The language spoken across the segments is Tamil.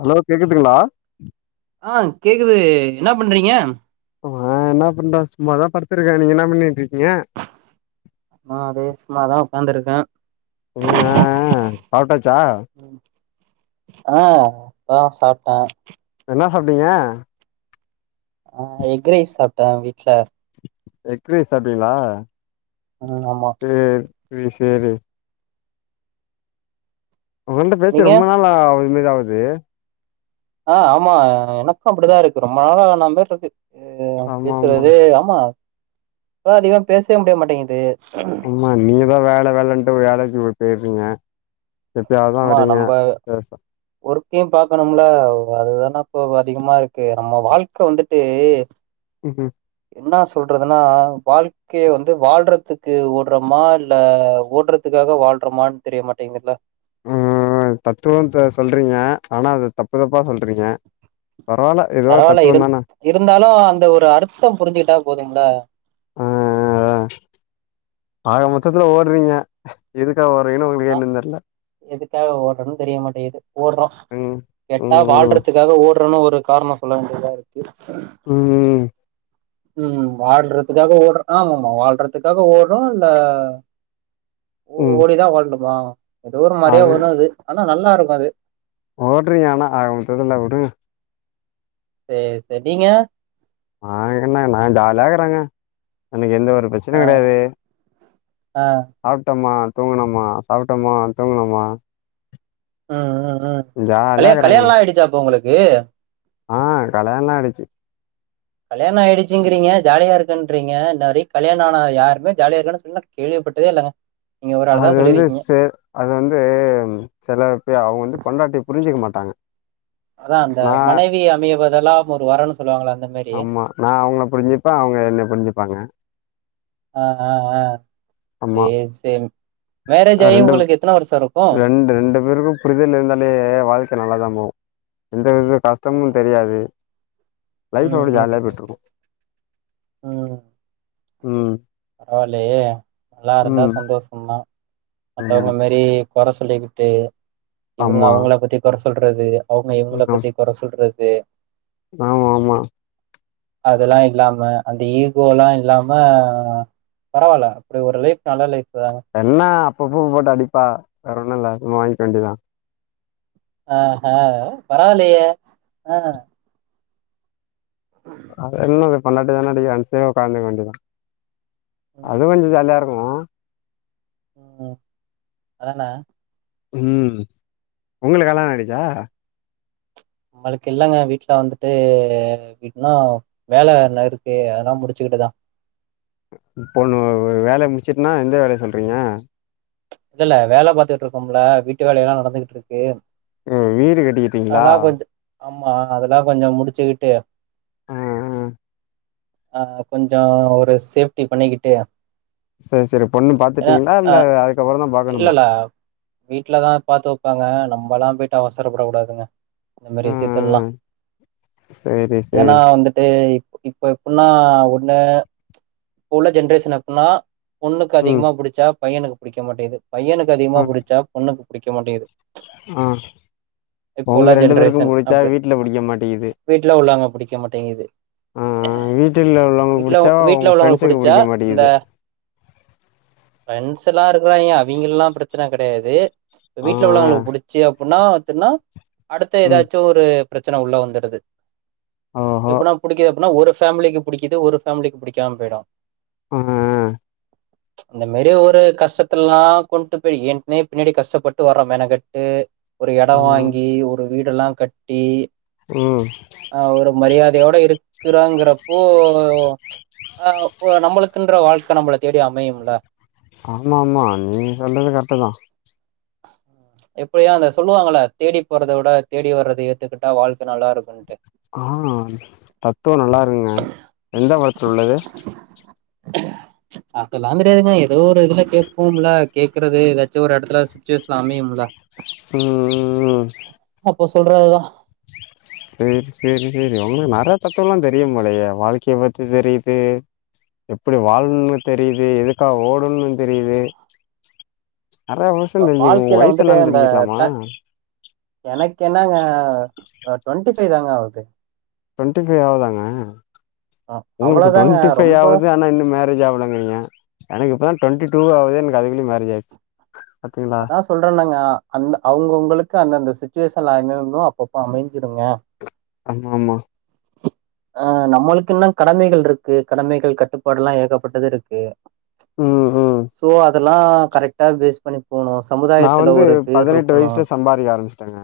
ஹலோ கேக்குதுங்ளா ஆ கேக்குது என்னா பண்றீங்க ஆ நா என்னா பண்றே சும்மா தா படுத்திருக்கே நீங்க என்ன பண்ணிட்ருக்கீங்க ஆ அதே சும்மாதா உக்காந்துருக்கே ம் ஆ ஆ ஆ சாப்டாச்சா ஆ இப்பதா சாப்டே என்னா சாப்ட்டீங்க ஆ எக்ரைஸ் சாப்ட்டே வீட்ல எக் ரைஸ் சாப்ட்டிங்ளா ம் ஆமா செரி சேரி உங்கள்ட்ட பேசி நீங்க ரொம்ப நாளா அவுத மேரி ஆவுது ஆ ஆமா எனக்கு அப்டிதாருக்கு ரொம்ப நாளா ஆன மேர்ருக்கு ஆமா ஆமா பேசுறதே ஆமா இப்பதா அதிகமா பேசவே முடியமாட்டேங்குது ஆமா நீங்கதா வேல வேலன்ட்டு வேலக்கி போயிறீங்க எப்பயாவதுதா ஆமா வரீங்க நம்ப பேச ஒர்க்கயு பாக்கணும்ல அதுதானா இப்போ அதிகமா இருக் கு நம்ப வாழ்க்க வந்துட்டு ம்ஹூ என்னா சொல்றதுனா வாழ் கே வந்து வாழ்றதுக்கு ஓடுறமா இல்ல ஓடுறதுக்காக வாழ்றமானு தெரியமாட்டேங்குது இல்ல ம் தத்துவத்த சொல்றீங்க ஆனா அத தப்பு தப்பா சொல்றீங்க பரவால்ல ஏதோ பரவால்ல இரு தத்துவந்தான இருந்தாலு அந்த ஒரு அர்த்த புரிஞ்சுகிட்டா போதும்ள ஆ ஆ ஆ ஆக மொத்தத்துல ஓடுறீங்க எதுக்காக ஓரிங்கனு அங்கயே அவ்ளோதா நின்னரல எதுக்காக ஓட்றனு தெரிய மாட்டேது ஓட்றோ ம் கேட்டா ம் வாழ்றதுக்காக ஓட்றோனு ஒரு காரணோ சொல்ல வேண்டிதா இருக்கு ம் ம் ம் வாழ்றதுகாக ஓடுறோ ஆமா ஆமா வாழ்றதுகாக ஓடுறோ இல்ல ஓ ம் ஓடிதா வாழனுமா ஏதோ ஒரு மாரியா வரு அது ஆனா நல்லா இருக்காது ஓடுரிங்க ஆனா ஆகமொத்ததுல வுடுங்க செர் செரி நீங்க ஆ என்ன நா ஜாலியாயிகுறேங்க எனக்கு எந்த ஒரு பிரச்ச ஆ ன்னயு கெடயாது ஆ சாப்ட்டோம்மா தூங்குனோம்மா சாப்ட்டோமா தூங்குனோமா ம் ம் ம் ஜாலியா கல்யா இருக்கறேங்க நா கல்யாணலா ஆயிடுச்சா ப்ரோ உங்களுக்கு ஆ கல்யாணலா ஆயிடுச்சு கல்யாண ஆயிடுச்சிங்கிறீங்க ஜாலியா இருக்கேன்றறீங்க இந்த மாரி கல்யாண ஆன யாருமே ஜாலியா இருக்கேன்னு சொன்ன கேள்விப்பட்டதே இல்லங்க நீங்க ஒரு ஆள் அது தா வந்து சொல்லிருக்கீங்க செ அது வந்து சில பே அவுங்க வந்து பொண்டாட்டிய புரிஞ்சிக்க மாட்டாங்க அதா அந்த நா மனைவி அமைவதெல்லா ஒரு வரன்னு சொல்லுவாங்கள அந்த மாரி ஆமா நா அவுங்கள புரிஞ்சிக்ப்பே அவுங்க என்ன புரிஞ்சுப்பாங்க ஆ ஆ ஆ ஆமா சேரி சேரி மேரேஜ் ஆகி உங்களுக்கு எத்தன வருஷோ இருக்கு இந்த ரெண்டு பேருக்கு புரிதல் இருந்தாலே வாழ்க்க நல்லாதா போவு எந்த வித கஷ்டமு ஆமா தெரியாது லைஃப் ம் அப்டி ம் ஜாலியா போய்ட்டுருக்கு ம் பரவாயில்லயே நல்லாருந்தா ம் சந்தோஷோந்தான் ம் மத்தவங் மாரி கொற சொல்லிக்கிட்டு இவுங்க ஆமா அவுங்கள பத்தி கொற சொல்றது அவுங்க இவுங்கள ம் பத்தி கொற சொல்றது ஆமா ஆமா அதெல்லா இல்லாம அந்த ஈகோலா இல்லாம பரவாயில்ல அப்டி ஒரு லைஃப் நல்ல லைஃபு தாங்க என்ன அப்பப்ப போட்டு அடிப்பா வேற ஒன்னு இல்ல வாங்கிக்க வேண்டியதா ஆ ஹா பரவாயில்லயே ஆ அ என்னது பொண்டாட்டி தான அடிக்கிறானு [unintelligible] உக்காந்துர வேண்டிதா ம் அதுவு கொஞ்சோ ஜாலியா இருக்கு ஓ ம் அதான ம் உங்களுக்கு கல்யாண ஆய்டுச்சா நம்மளுக்கு இல்லங்க வீட்டுல வந்துட்டு இன்னோ வேல இன்னு இருக்கு அதெல்லா முடிச்சுக்கிட்டுதா இப்போ வேலய முடிச்சுட்டுன்னா எந்த வேலய சொல்றீங்க இல்லல்ல வேல பாத்துட்டுருக்கோம்ல வீட்டு வேலயெல்லா நடந்துகிட்ருக்கு ஓ வீடு கட்டிட்டுயிருக்கிங்ளா ஆமா அதெல்லா கொஞ்சோ முடிச்சுக்கிட்டு அ அ ஆ கொஞ்சோ ஒரு சேஃப்டி பண்ணிக்கிட்டு செர் சேரி பொண்ணு ஏன்னா பாத்துட்டீங்களா ஆ இல்ல அது இல்லல்ல வீட்லதா பாத்து வப்பாங்க நம்மல்லா போய்ட்டு அவசரப்படக் கூடாதுங்க அது ஆ மாரி விஷயத்தெல்லா ஆ சரி ஏனா சரி வந்துட்டு இப்ப எப்டின்னா ஒண்ணு இப்ப உள்ள ஜென்ரேஷன் எப்டினா பொண்ணுக்கு ம் அதிகமா புடிச்சா பையனுக்கு புடிக்க மாட்டேது பையனுக்கு அதிகமா புடிச்சா பொண்ணுக்கு புடிக்க மாட்டேங்குது ம் இப்ப உள்ள அவுங்க ரெண்டு பேருக்கு ஜென்ரேஷன் புடிச்சா அப்டி வீட்டுல புடிக்க மாட்டேங்குது வீட்ல உள்ளவங்க புடிக்க மாட்டேங்குது ஆ வீட்டுல உள்ளவங்களு வீட்ல புடிச்சா வீட்ல உங்க உள்ளவங்களுக்கு ஃப்ரெண்ட்ஸுக்கு புடிச்சா புடிக்க இந்த மாட்டேகிது ஃப்ரெண்ட்ஸ் எல்லா இருக்குறாங்க அவிங்கல்லா பிரச்சன கெடயாது இப்ப ஆ, வீட்டுல ஆ. உள்ளவங்களுக்கு புடிச்சு அப்ட்ன்னா எதுன்னா அடுத்து ம். ஏதாச்சு ஒரு பிரச்சன உள்ள வந்துடுது ஓஹோ! எப்டினா புடிக்க னா ஒரு ஃபேமிலிக்கு புடிக்குது ஒரு ஃபேமிலிக்கு புடிக்காம போய்டு ஓ இந்த மாரி ஒரு கஷ்டத் த்லா கொண்டு பேய் எங்னே பின்னாடி கஷ்டப்பட்டு வர்றோ மெனக்கட்டு ஒரு எடம் ம், வாங்கி ஒ ரு வீடெல்லா கட்டி ம் ஆ ஒரு மரியாதையோட இருக்குறாங்கிறப்போ ஆ அப்போ நம்மளுக்குன்ற வாழ்க்கை நம்மளை தேடி அமையுமுல்ல ஆமா ஆமா நீங் சொல்றது கர்ட்டு தா எப்பயு அந்த சொல்லுவாங்கள தேடி போறதை விட தேடி வர்றத ஏத்துக்கிட்டா வாழ்க்க நல்லா இருக்குன்ட்டு ஆ தத்துவ நல்லா இருக்குங்க எந்த படத்தில உள்ளது அதெல்லா கெட்யாதுங்க ஏதோ ஒரு இதுல கேப்போம்ல கே க்கிறது ஏதாச்சு ஒரு எடத்துல சுட்டுவேஷன் அமையும் ம் ம் ம் அப்போ சொல்றதுதா செரி செரி செரி உங்களுக்கு நெறைய தத்துவல்லா தெரியும்போலையே வாழ்க்கையை பத்தி தெரியிது எப்டி வாழணுன்னு தெரியிது எதுக்காக ஓடணுன்னு தெரியிது நெற்ய விஷ்யம் தெரிஞ்சிகிது உங்க வாழ்க்கையில வயசு வந்துட்டு என்னன்னு அந்த தெரிஞ்சுக்கலாமா எனக்கு என்னாங்க ட்வெண்ட்டி ஃபைவ் தாங்க ஆவுது ட்வெண்ட்டி ஃபைவ் ஆவுதாங்க உங்ளுக்கு அவ்வளவுதாங்க ட்வெண்ட்டி ஃபைவ் ரொம்ப ஆவுது ஆனா இன்னு மேரேஜ் ஆவலங்கிறீங்க எனக்கு இப்பதா ட்வெண்டி டூவு‌ ஆவுது எனக்கு அதுகுலே மேரேஜ் ஆயிச்சு அதா சொல்றல்லங்க அந்த அவங்கவுங்களுக்கு அந்த அந்த சுட்டுவேஷன்ல [unintelligible] அப்பப்போ அமைஞ்சிடுங்க ஆமா ஆமா ஆ நம்மளுக் இன்னு கடமைகள் இருக்கு கடமைகள் கட்டுப்பாடுல்லா ஏகப்பட்டது இருக்கு ம் ம் சோ அதெல்லா கரெக்டா பேஸ் பண்ணி போனு ஸ் நா வந்து பதினெட்டு வயசுல சம்பாரிக்க ஆரம்பிச்சுட்டங்க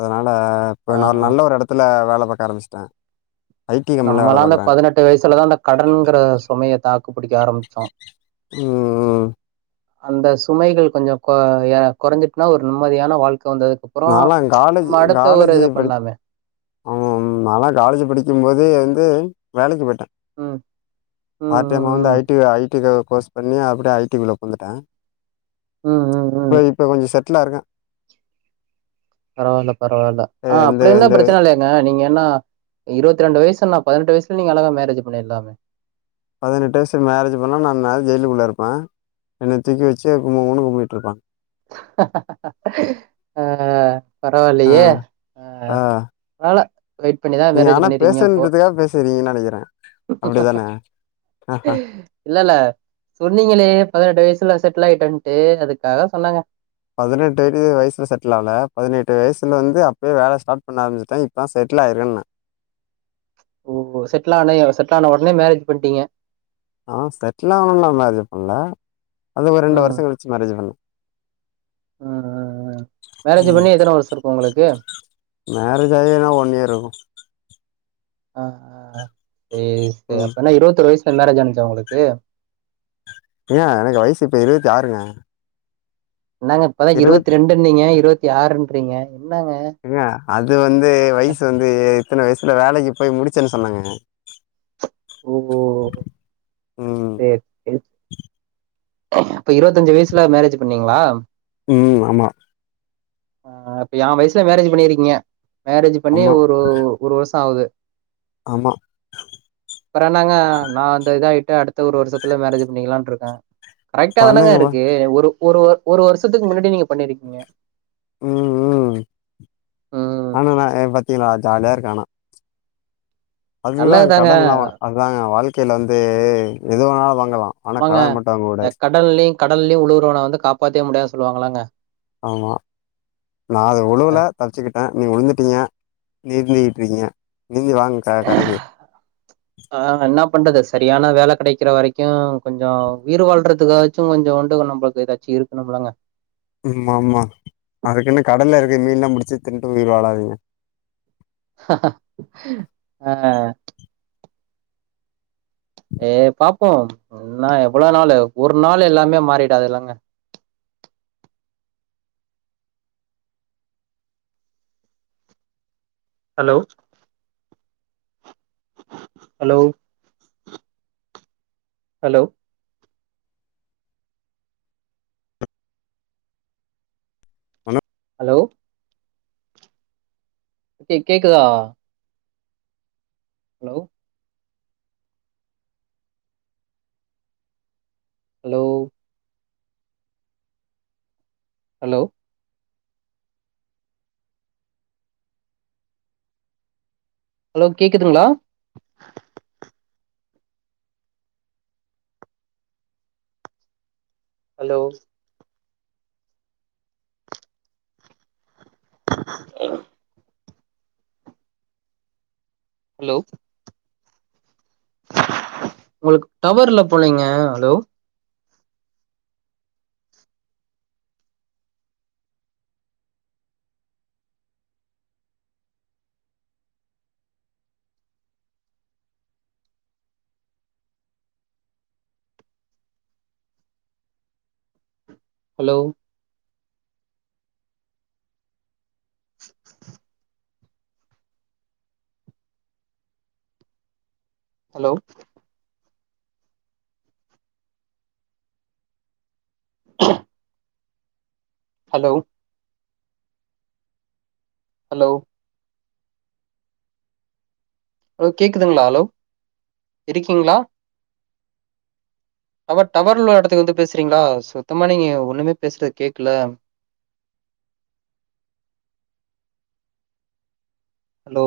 அதனால ஆ இப்ப ந நல்ல ஒரு எடத்துல வேல பார்க்க ஆரம்பிச்சுட்டே நம்மலா அந்த பதினெட்டு வயசுலதா அந்த கடன்ங்கிற சுமைய தாக்கு பிடிக்க ஆரம்பிச்சோ ம் [inaudible] அந்த சுமைகள் கொஞ்ச கொ எனக் குறைஞ்சிட்டுனா ஒரு நிம்மதியான வாழ்க்க வந்துக் அப்புறோ நான்லாம் காலேஜ் நம்ம அடுத்த ஒரு இத பண்லாமே நால்லா காலேஜ் படிக்கும் போதே வந்து வேலைக்கு போயிட்டே ம் ம் நா வந்து ஐ ம், டி ஐ டி கோர்ஸ் பண்ணி அப்டியே ஐ டி குள்ள பூந்துட்டே ம், ம், ம். இப்ப இப்ப கொஞ்சோ செட்லா ருக்கே பரவால்ல பரவால்ல ஆ எந்த அப்டி இருந்தா எந்த பிரச்சன இல்லயே நீங்க என்ன இருவத்தி ரெண்டு வயசுனா பதினெட்டு வயசுலே நீங்க அழகா மேரேஜ் பண்ணிர்லாமே பதினெட்டு வயசு மேரேஜ் பண்ணா நா இந்நேரோ ஜெயிலுக்குள்ள இருப்பே என்ன தூக்கி வெச்சு கும்கும்ணு கும்மிட்டுருபா ஆ ஆ, பரவால்லையே ஆ பரவால்ல வெயிட் பண்ணிதா நீங்க மேரேஜ் ஆனா பண்ணிடிங்க அப்போ பேசணுன்றதுக்காக பேசுறீங்கன்னு நெனைக்கிறேன். அப்படிதானே? உம் இல்லல்ல சொன்னீங்களே பதினெட்டு வயசுல செட்டில் ஆயிட்டன்ட்டு அதுக்காக சொன்னங்க பதினெட்டு [unintelligible] வயசில செட்டில் ஆவல பதினெட்டு வயிசில வந்து அப்பயே வேலை ஸ்டார்ட் பண்ண ஆரம்பிச்சிட்ட இப்பதா செட்டில் ஆயிருக்கன்னே ஓ செட்டில் ஆன செட்டில் ஆன வொட்னே மேரேஜ் பண்ட்டீங்க ஆ செட்டில் ஆனவொன்னே மேரேஜ் பண்ணல அது ஒரு ரெண்டு ம் வர்ஷோ கழிச்சி மேரேஜ் பண்ண அ அ அ மேரேஜ் ம். பண்ணி எத்தன வர்ஷோ இருக்கு உங்களுக்கு மேரேஜ் ஆயி என்னா ஒன் இயர் ருக்கு ஆ அ அ செரி செரி ம். அப்பனா இருவத்தொரு வயசுல மேரேஜ் ஆனுச்சா உங்களுக்கு ஏ எனக்கு வயசு இப்ப இருவத்தி ஆறுங்க என்னங்க இப்பதா இருவத்தி ரெண்டுன்னிங்க இருவத்தி ஆறுன்றீங்க என்னங்க ஏங்க அது வந்து வயசு வந்து இத்தன வயசுல வேலைக்கு போய் முடிச்சேன்னு சொன்னாகங்க ஓ ஒ ம் இப்ப இருவத்தஞ்சு வயசுல மேரேஜ் பண்ணீங்களா ம் ஆமா ஆ இப்ப எ வயசுல மேரேஜ் பண்ணிருக்கீங்க மேரேஜ் பண்ணி ஆமா. ஒரு ஒரு வருசோ ஆவுது ஆமா அப்றோ என்னாங்க நா அந்த இதாயிட்டு அடுத்த ஒரு வருஷத்துல மேரேஜ் பண்ணிக்கலான்ருக்க கரைட்டா தானங்க பண்ணுங்கப்பா இருக்கு ஒரு ஒரு ஒரு வருஷத்துக்கு முன்னாடி நீங்க பண்ணிருக்கீங்க ம் ம் ம் ஆனா நா பாத்திங்களா ஜாலியா இருக்க அனா அதுக்குதா நல்லதுதாங்க கடன்ல்லா அதுதாங்க வாழ்க்கையில ந்து எதுவேணா வாங்கலா ஆனா ஆமாங்க கடன் மட்டு வாங்க கூடாது இந்த கடல்லியு கடன்லியு உழுவுறவன வந்து காப்பாத்தே முடியாதுனு சொல்வாங்களங்க ஆமா நா அது ஆ உழுல தப்பிச்சுக்கிட்ட நீங்க உழுந்துட்டீங்க நீந்திட்டு இருக்கீங்க நீந்தி வாங்க க கரைக்கு ஆ என்ன பண்றது சரியான வேல கெடைக்கிற வரைக்கு கொஞ்சோ உயிர் வாழ்றது அதுக்காச்சோ கொஞ்சோண்டு நம்மளுக்கு லக்கி இருக்கணும்லங்க ஆமா ஆமா அதுக்குனு கடல்ல இருக்க மீன்ல்லா முடிச்சு தின்னுட்டு உயிர் வாழாதிங்க ஆ ஏ பாப்போ என்னா எவ்ளோ நாளு ஒரு நாள் எல்லாமே மாறிடாதிலங்க ஹலோ ஹலோ ஹலோ ஹலோ கே கேக்குதா ஹலோ ஹலோ ஹலோ ஹலோ கேட்குதுங்களா ஹலோ ஹலோ ஹலோ உங்களுக்கு டவர் இல்ல போலேங்க hello hello hello [inaudible] hello hello hello கேட்குதுங்களா ஹலோ இருக்கீங்களா டவ டவர் உள்ள இடத்துக்கு வந்து பேசுறீங்களா சுத்தமா நீங்க ஒண்ணுமே பேசுறது கேக்குல ஹலோ